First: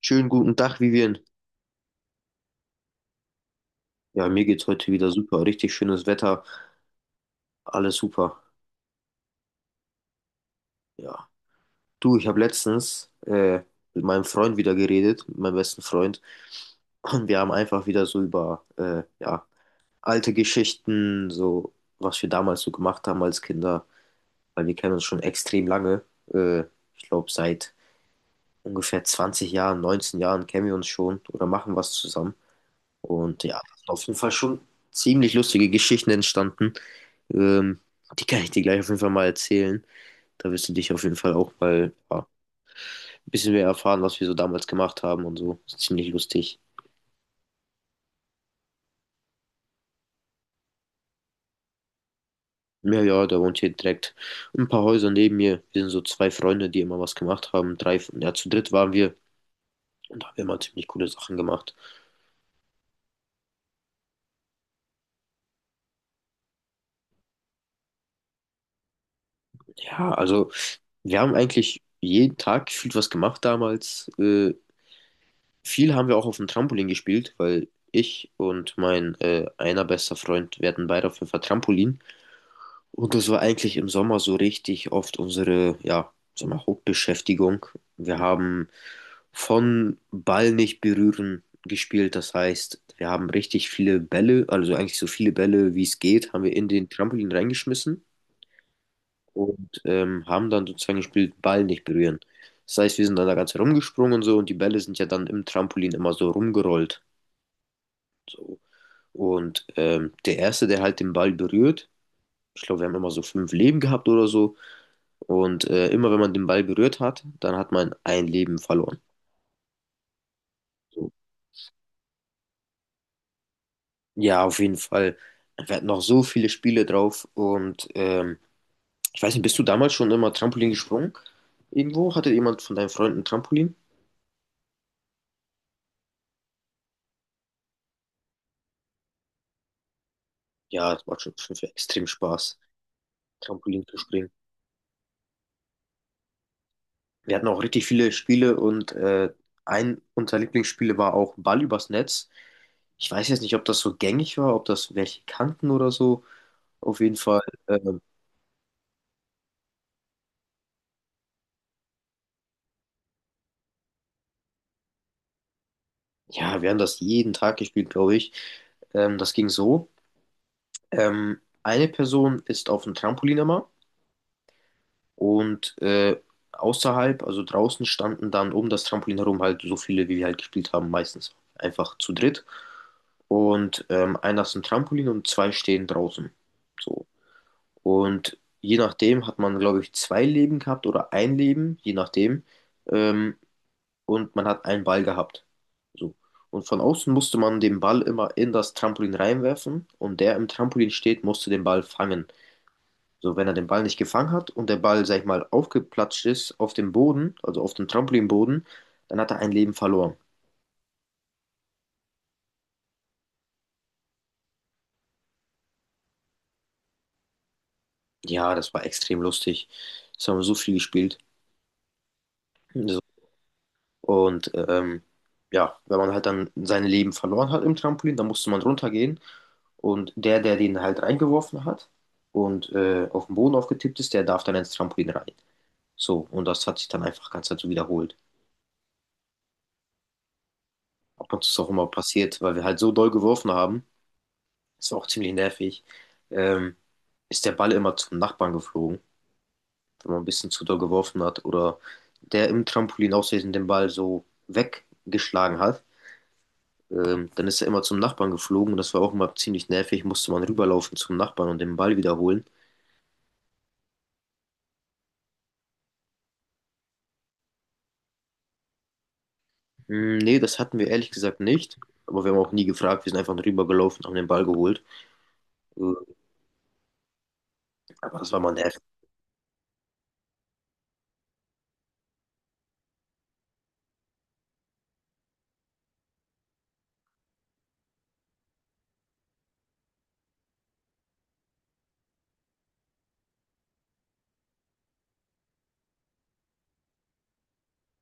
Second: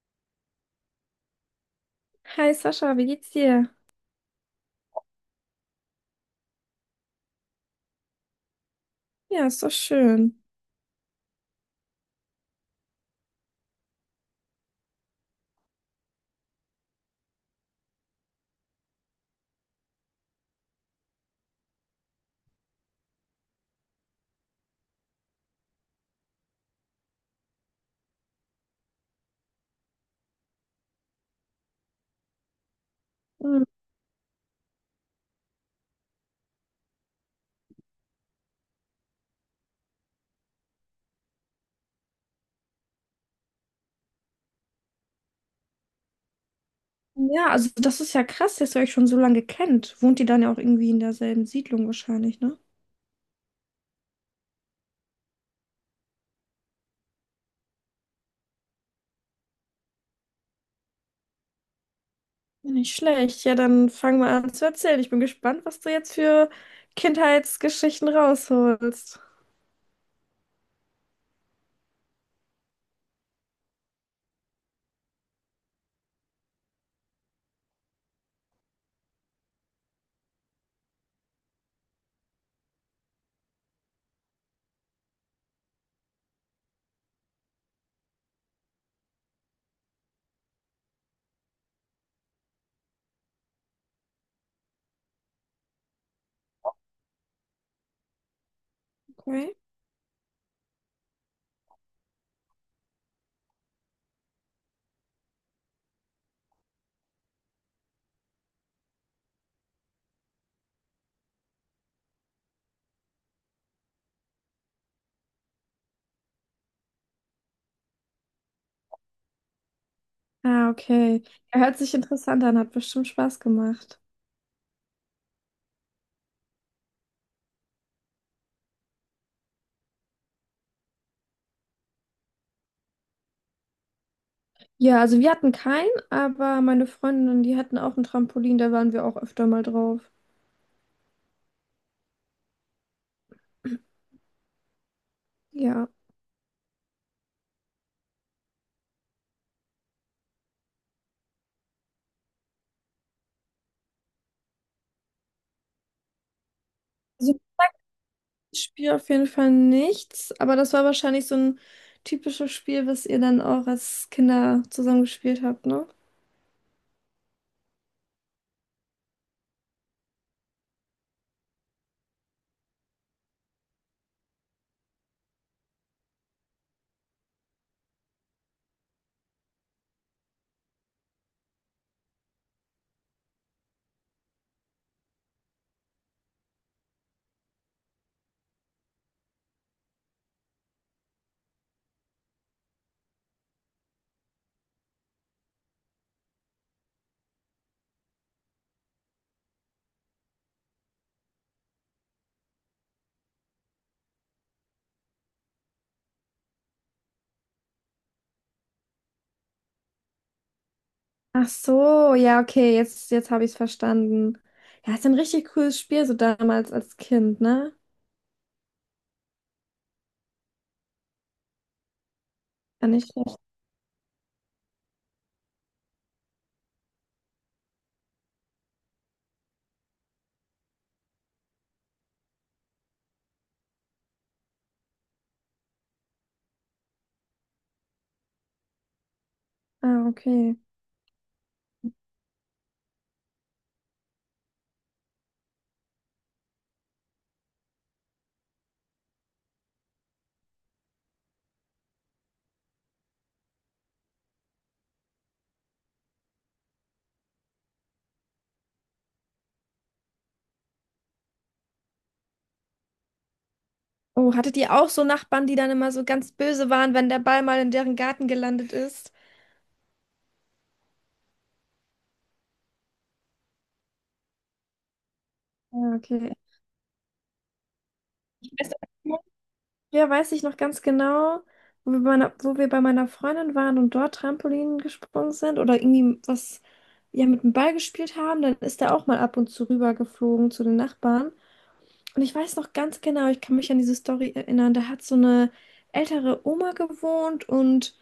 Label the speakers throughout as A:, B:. A: Schönen guten Tag, Vivian.
B: Hi Sascha, wie geht's dir?
A: Ja, mir geht's heute wieder super. Richtig schönes Wetter, alles super.
B: Ja, ist doch schön.
A: Ja. Du, ich habe letztens mit meinem Freund wieder geredet, mit meinem besten Freund. Und wir haben einfach wieder so über ja, alte Geschichten, so was wir damals so gemacht haben als Kinder, weil wir kennen uns schon extrem lange. Äh, Ich glaube, seit ungefähr 20 Jahren, 19 Jahren kennen wir uns schon oder machen was zusammen. Und ja,
B: Hm.
A: da sind auf jeden Fall schon ziemlich lustige Geschichten entstanden. Ähm, die kann ich dir gleich auf jeden Fall mal erzählen. Da wirst du dich auf jeden Fall auch mal ja, ein bisschen mehr erfahren, was wir so damals gemacht haben und so. Ist ziemlich lustig.
B: Ja, also das ist ja krass, dass ihr euch schon so lange kennt. Wohnt ihr dann ja auch irgendwie in derselben Siedlung wahrscheinlich, ne?
A: Ja, ja, da wohnt hier direkt ein paar Häuser neben mir. Wir sind so zwei Freunde, die immer was gemacht haben. Drei, ja, zu dritt waren wir und da haben wir immer ziemlich coole Sachen gemacht.
B: Nicht schlecht. Ja, dann fang mal an zu erzählen. Ich bin gespannt, was du jetzt für Kindheitsgeschichten rausholst.
A: Ja, also wir haben eigentlich jeden Tag gefühlt was gemacht damals. Viel haben wir auch auf dem Trampolin gespielt, weil ich und mein einer bester Freund, wir hatten beide auf jeden Fall Trampolin. Und das war eigentlich im Sommer so richtig oft unsere, ja, sagen wir, mal, Hauptbeschäftigung. Wir haben von Ball nicht berühren gespielt. Das heißt, wir haben richtig viele Bälle, also eigentlich so viele Bälle, wie es geht, haben wir in den Trampolin reingeschmissen
B: Okay.
A: und haben dann sozusagen gespielt, Ball nicht berühren. Das heißt, wir sind dann da ganz herumgesprungen und so und die Bälle sind ja dann im Trampolin immer so rumgerollt. So. Und der Erste, der halt den Ball berührt, ich glaube, wir haben immer so fünf Leben gehabt oder so, Und immer wenn man den Ball berührt hat, dann hat man ein Leben verloren.
B: Ah,
A: So.
B: okay. Er hört sich interessant an, hat bestimmt Spaß gemacht.
A: Ja, auf jeden Fall. Wir hatten noch so viele Spiele drauf. Und ich weiß nicht, bist du damals schon immer Trampolin gesprungen? Irgendwo? Hatte jemand von deinen Freunden Trampolin?
B: Ja, also wir hatten keinen, aber meine Freundinnen, die hatten auch ein Trampolin, da waren wir auch öfter mal drauf.
A: Ja, das macht schon für extrem Spaß, Trampolin zu springen.
B: Ja.
A: Wir hatten auch richtig viele Spiele und ein unserer Lieblingsspiele war auch Ball übers Netz. Ich weiß jetzt nicht, ob das so gängig war, ob das welche kannten oder so. Auf jeden Fall. äh,
B: Spiel auf jeden Fall nichts, aber das war wahrscheinlich so ein typisches Spiel, was ihr dann auch als Kinder zusammen gespielt habt, ne?
A: Ja, wir haben das jeden Tag gespielt, glaube ich. Das ging so. Eine Person ist auf dem Trampolin immer und außerhalb, also draußen, standen dann um das Trampolin herum halt so viele, wie wir halt gespielt haben, meistens einfach zu dritt. Und einer ist im Trampolin und zwei stehen draußen. So. Und je nachdem hat man, glaube ich, zwei Leben gehabt oder ein Leben, je nachdem. Ähm, und man hat einen Ball gehabt. So. Und von außen musste man den Ball immer in das Trampolin reinwerfen und der im Trampolin steht, musste den Ball fangen. So, wenn er den Ball nicht gefangen hat und der Ball, sag ich mal, aufgeplatscht ist auf dem Boden, also auf dem Trampolinboden, dann hat er ein Leben verloren.
B: Ach so, ja, okay, jetzt habe ich es verstanden. Ja, ist ein richtig cooles Spiel, so damals als Kind, ne?
A: Ja, das war extrem lustig. Das haben wir so viel gespielt.
B: War
A: Das
B: nicht schlecht.
A: Und ja, wenn man halt dann sein Leben verloren hat im Trampolin, dann musste man runtergehen. Und der, der den halt reingeworfen hat und auf den Boden aufgetippt ist, der darf dann ins Trampolin rein. So, und das hat sich dann einfach ganz dazu wiederholt.
B: Ah, okay.
A: Ab und zu ist auch immer passiert, weil wir halt so doll geworfen haben, das war auch ziemlich nervig, ähm, ist der Ball immer zum Nachbarn geflogen, wenn man ein bisschen zu doll geworfen hat oder der im Trampolin aus Versehen den Ball so weggeschlagen hat. Dann ist er immer zum Nachbarn geflogen und das war auch immer ziemlich nervig. Musste man rüberlaufen zum Nachbarn und den Ball wiederholen.
B: Oh, hattet ihr auch so Nachbarn, die dann immer so ganz böse waren, wenn der Ball mal in deren Garten gelandet ist?
A: Hm, nee, das hatten wir ehrlich gesagt nicht. Aber wir haben auch nie gefragt. Wir sind einfach rübergelaufen, haben den Ball geholt. Äh,
B: Ja, okay.
A: aber das war
B: Ich
A: mal
B: weiß.
A: nervig.
B: Ja, weiß ich noch ganz genau, wo wir bei meiner Freundin waren und dort Trampolin gesprungen sind oder irgendwie was ja mit dem Ball gespielt haben, dann ist er auch mal ab und zu rübergeflogen zu den Nachbarn. Und ich weiß noch ganz genau, ich kann mich an diese Story erinnern, da hat so eine ältere Oma gewohnt und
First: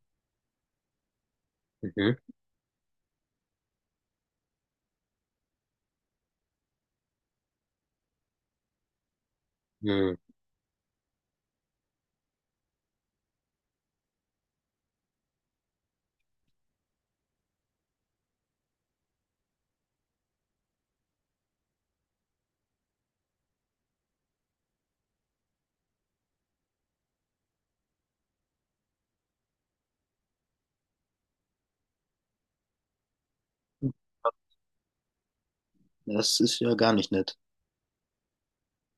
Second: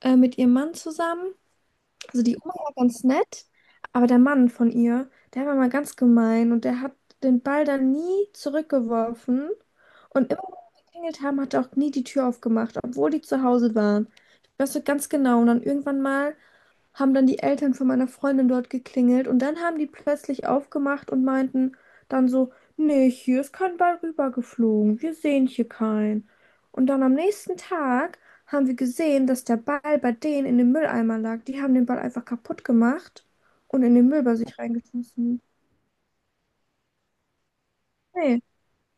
B: mit ihrem Mann zusammen.
A: Mhm.
B: Also die Oma war ganz nett, aber der Mann von ihr, der war mal ganz gemein und der hat den Ball dann nie zurückgeworfen.
A: Mhm.
B: Und immer, wenn wir geklingelt haben, hat er auch nie die Tür aufgemacht, obwohl die zu Hause waren. Ich weiß noch ganz genau. Und dann irgendwann mal haben dann die Eltern von meiner Freundin dort geklingelt und dann haben die plötzlich aufgemacht und meinten dann so, nee, hier ist kein Ball rübergeflogen, wir sehen hier keinen. Und dann am nächsten Tag haben wir gesehen, dass der Ball bei denen in dem Mülleimer lag. Die haben den Ball einfach kaputt gemacht und in den Müll bei sich reingeschmissen.
A: Das ist ja gar nicht nett.
B: Nee,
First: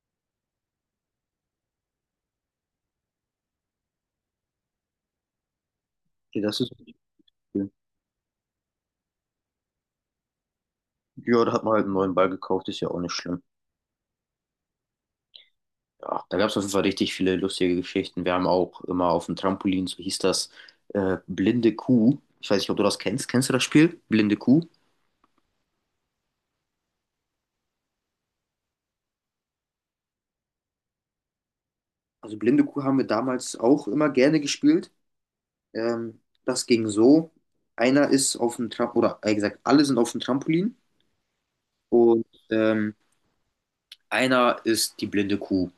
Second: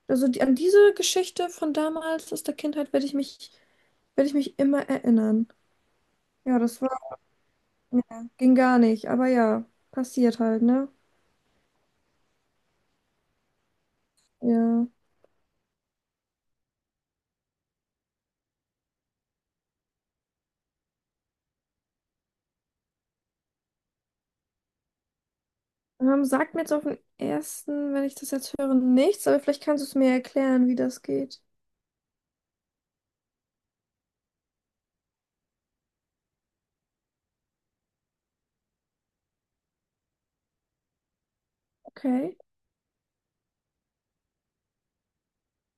B: also an diese Geschichte von damals aus der Kindheit werde ich mich immer erinnern.
A: Nee,
B: Ja,
A: das ist
B: das war,
A: nicht cool.
B: ja, ging gar nicht, aber ja, passiert halt, ne?
A: Ja, da hat man halt einen neuen Ball gekauft, ist ja auch nicht schlimm.
B: Ja.
A: Ja, da gab es auf jeden Fall richtig viele lustige Geschichten. Wir haben auch immer auf dem Trampolin, so hieß das, blinde Kuh. Ich weiß nicht, ob du das kennst. Kennst du das Spiel? Blinde Kuh?
B: Sagt mir jetzt auf den ersten, wenn ich das jetzt höre, nichts, aber vielleicht kannst du es mir erklären, wie das geht.
A: Also Blinde Kuh haben wir damals auch immer gerne gespielt. Das ging so. Einer ist auf dem Trampolin, oder eher gesagt, alle sind auf dem Trampolin und
B: Okay.
A: einer ist die blinde Kuh.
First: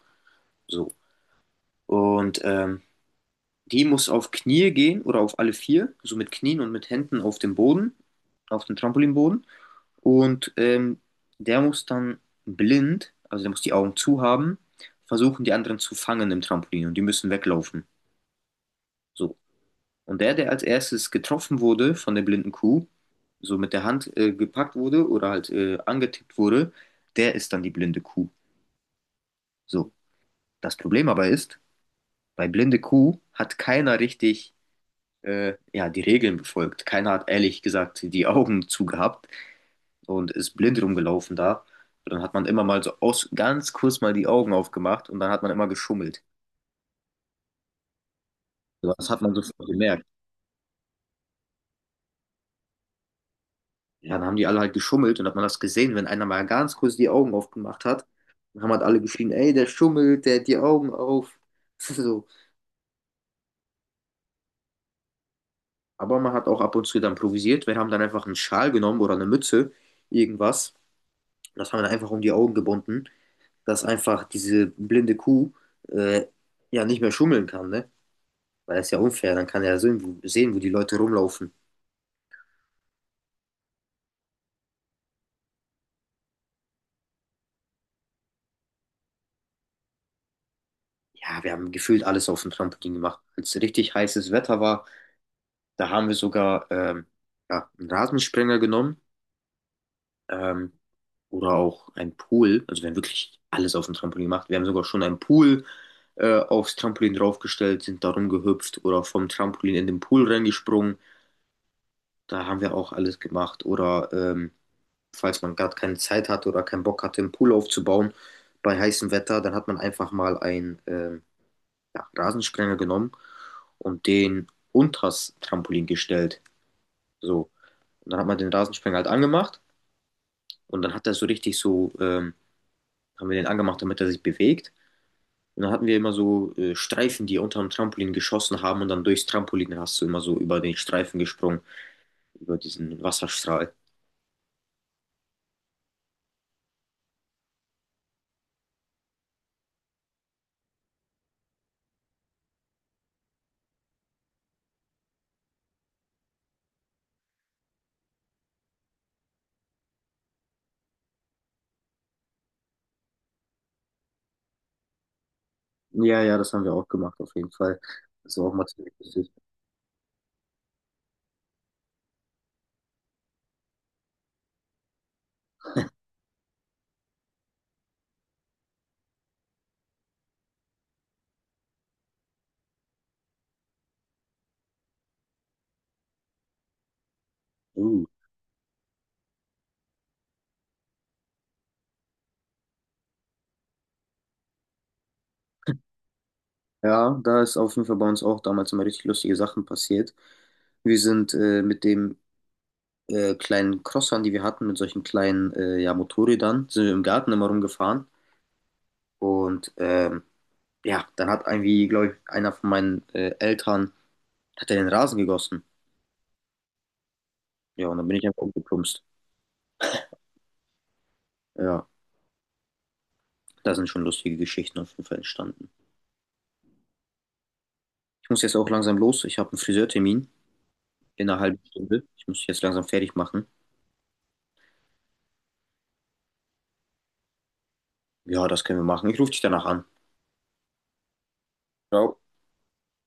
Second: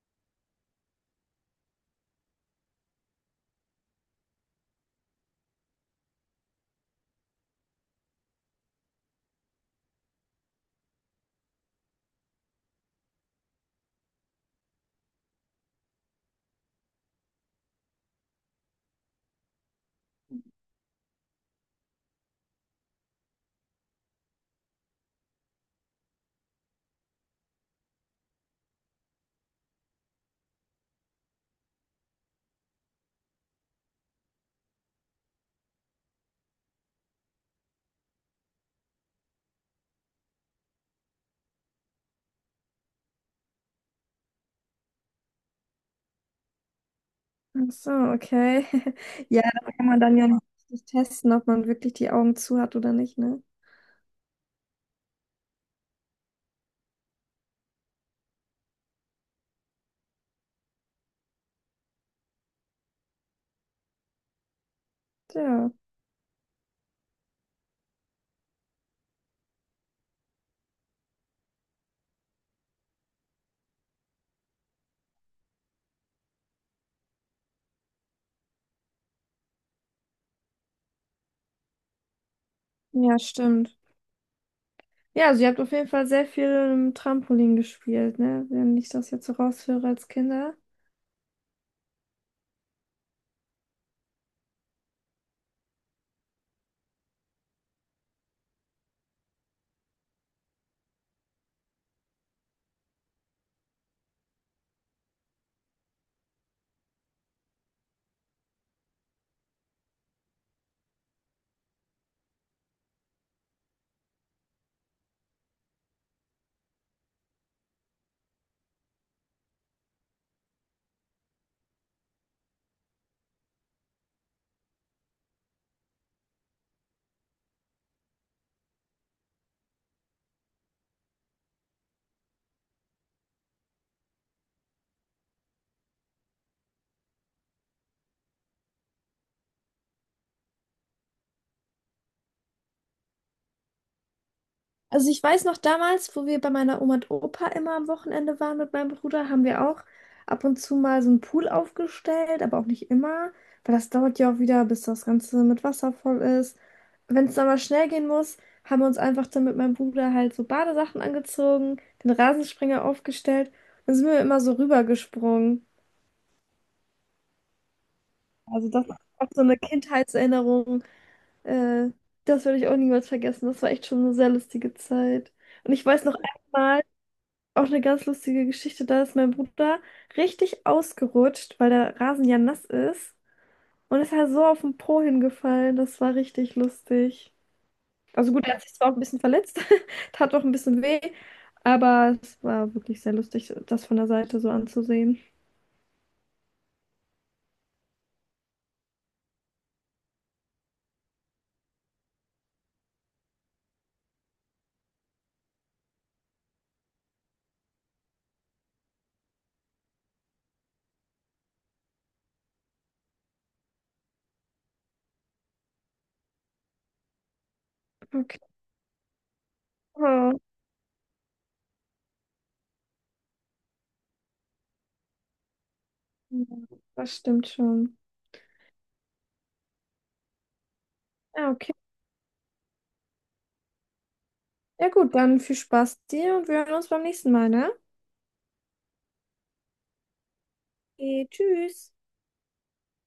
A: So. Und die muss auf Knie gehen oder auf alle vier, so mit Knien und mit Händen auf dem Boden, auf dem Trampolinboden. Und der muss dann blind, also der muss die Augen zu haben, versuchen, die anderen zu fangen im Trampolin und die müssen weglaufen. So. Und der, der als erstes getroffen wurde von der blinden Kuh, so mit der Hand gepackt wurde oder halt angetippt wurde, der ist dann die blinde Kuh. So, das Problem aber ist, bei blinde Kuh hat keiner richtig ja, die Regeln befolgt. Keiner hat ehrlich gesagt die Augen zugehabt und ist blind rumgelaufen da. Und dann hat man immer mal so aus, ganz kurz mal die Augen aufgemacht und dann hat man immer geschummelt.
B: Ach so, okay.
A: So. Das hat man
B: Ja,
A: sofort
B: da kann man
A: gemerkt.
B: dann ja nicht richtig testen, ob man wirklich die Augen zu hat oder nicht, ne?
A: Ja, dann haben die alle halt geschummelt und hat man das gesehen, wenn einer mal ganz kurz die Augen aufgemacht hat, dann haben halt alle geschrien, ey, der schummelt, der hat die Augen auf. So.
B: Ja,
A: Aber man hat auch ab und zu dann improvisiert. Wir haben dann einfach einen Schal genommen oder eine Mütze, irgendwas. Das haben wir dann einfach um die Augen gebunden, dass einfach diese blinde Kuh äh, ja nicht mehr schummeln kann, ne? Weil das ist ja unfair, dann kann er ja sehen, sehen, wo die Leute rumlaufen.
B: ja, stimmt. Ja, also ihr habt auf jeden Fall sehr viel im Trampolin gespielt, ne? Wenn ich das jetzt so raushöre als Kinder.
A: Ja, wir haben gefühlt alles auf dem Trampolin gemacht. Als richtig heißes Wetter war, da haben wir sogar ja, einen Rasensprenger genommen ähm, oder auch einen Pool. Also wir haben wirklich alles auf dem Trampolin gemacht. Wir haben sogar schon einen Pool aufs Trampolin draufgestellt, sind da rumgehüpft oder vom Trampolin in den Pool reingesprungen. Da haben wir auch alles gemacht. Oder falls man gerade keine Zeit hatte oder keinen Bock hatte, einen Pool aufzubauen bei heißem Wetter, dann hat man einfach mal einen ja, Rasensprenger genommen und den unters Trampolin gestellt. So. Und dann hat man den Rasensprenger halt angemacht und dann hat er so richtig so, haben wir den angemacht, damit er sich bewegt. Und dann hatten wir immer so Streifen, die unter dem Trampolin geschossen haben und dann durchs Trampolin hast du immer so über den Streifen gesprungen, über diesen Wasserstrahl.
B: Also ich weiß noch damals, wo wir bei meiner Oma und Opa immer am Wochenende waren mit meinem Bruder, haben wir auch ab und zu mal so einen Pool aufgestellt, aber auch nicht immer, weil das dauert ja auch wieder, bis das Ganze mit Wasser voll ist. Wenn es dann mal schnell gehen muss, haben wir uns einfach dann mit meinem Bruder halt so Badesachen angezogen, den Rasensprenger aufgestellt und sind wir immer so rübergesprungen.
A: Ja, ja, das haben wir auch gemacht, auf jeden Fall. Das war auch mal
B: Also das
A: ziemlich
B: ist auch
A: lustig.
B: so eine Kindheitserinnerung. Äh, Das werde ich auch niemals vergessen. Das war echt schon eine sehr lustige Zeit. Und ich weiß noch, auch eine ganz lustige Geschichte. Da ist mein Bruder richtig ausgerutscht, weil der Rasen ja nass ist und ist halt so auf den Po hingefallen. Das war richtig lustig.
A: Uh.
B: Also gut, er hat sich zwar auch ein bisschen verletzt, tat auch ein bisschen weh, aber es war wirklich sehr lustig, das von der Seite so anzusehen.
A: Ja, da ist auf jeden Fall bei uns auch damals immer richtig lustige Sachen passiert. Wir sind mit dem kleinen Crossern, die wir hatten, mit solchen kleinen ja, Motorrädern, sind wir im Garten immer rumgefahren. Und ja, dann hat irgendwie, glaube ich, einer von meinen Eltern, hat er den Rasen gegossen. Ja, und dann bin ich
B: Okay.
A: einfach umgeplumpst.
B: Oh,
A: Ja, da sind schon lustige Geschichten auf jeden Fall entstanden.
B: das stimmt schon.
A: Ich muss jetzt auch langsam los. Ich habe einen Friseurtermin in einer
B: Ja,
A: halben
B: okay.
A: Stunde. Ich muss mich jetzt langsam fertig machen.
B: Ja gut, dann viel Spaß dir und wir hören uns beim nächsten Mal, ne?
A: Ja, das können wir machen. Ich rufe dich danach an.
B: Okay, tschüss.
A: Ciao.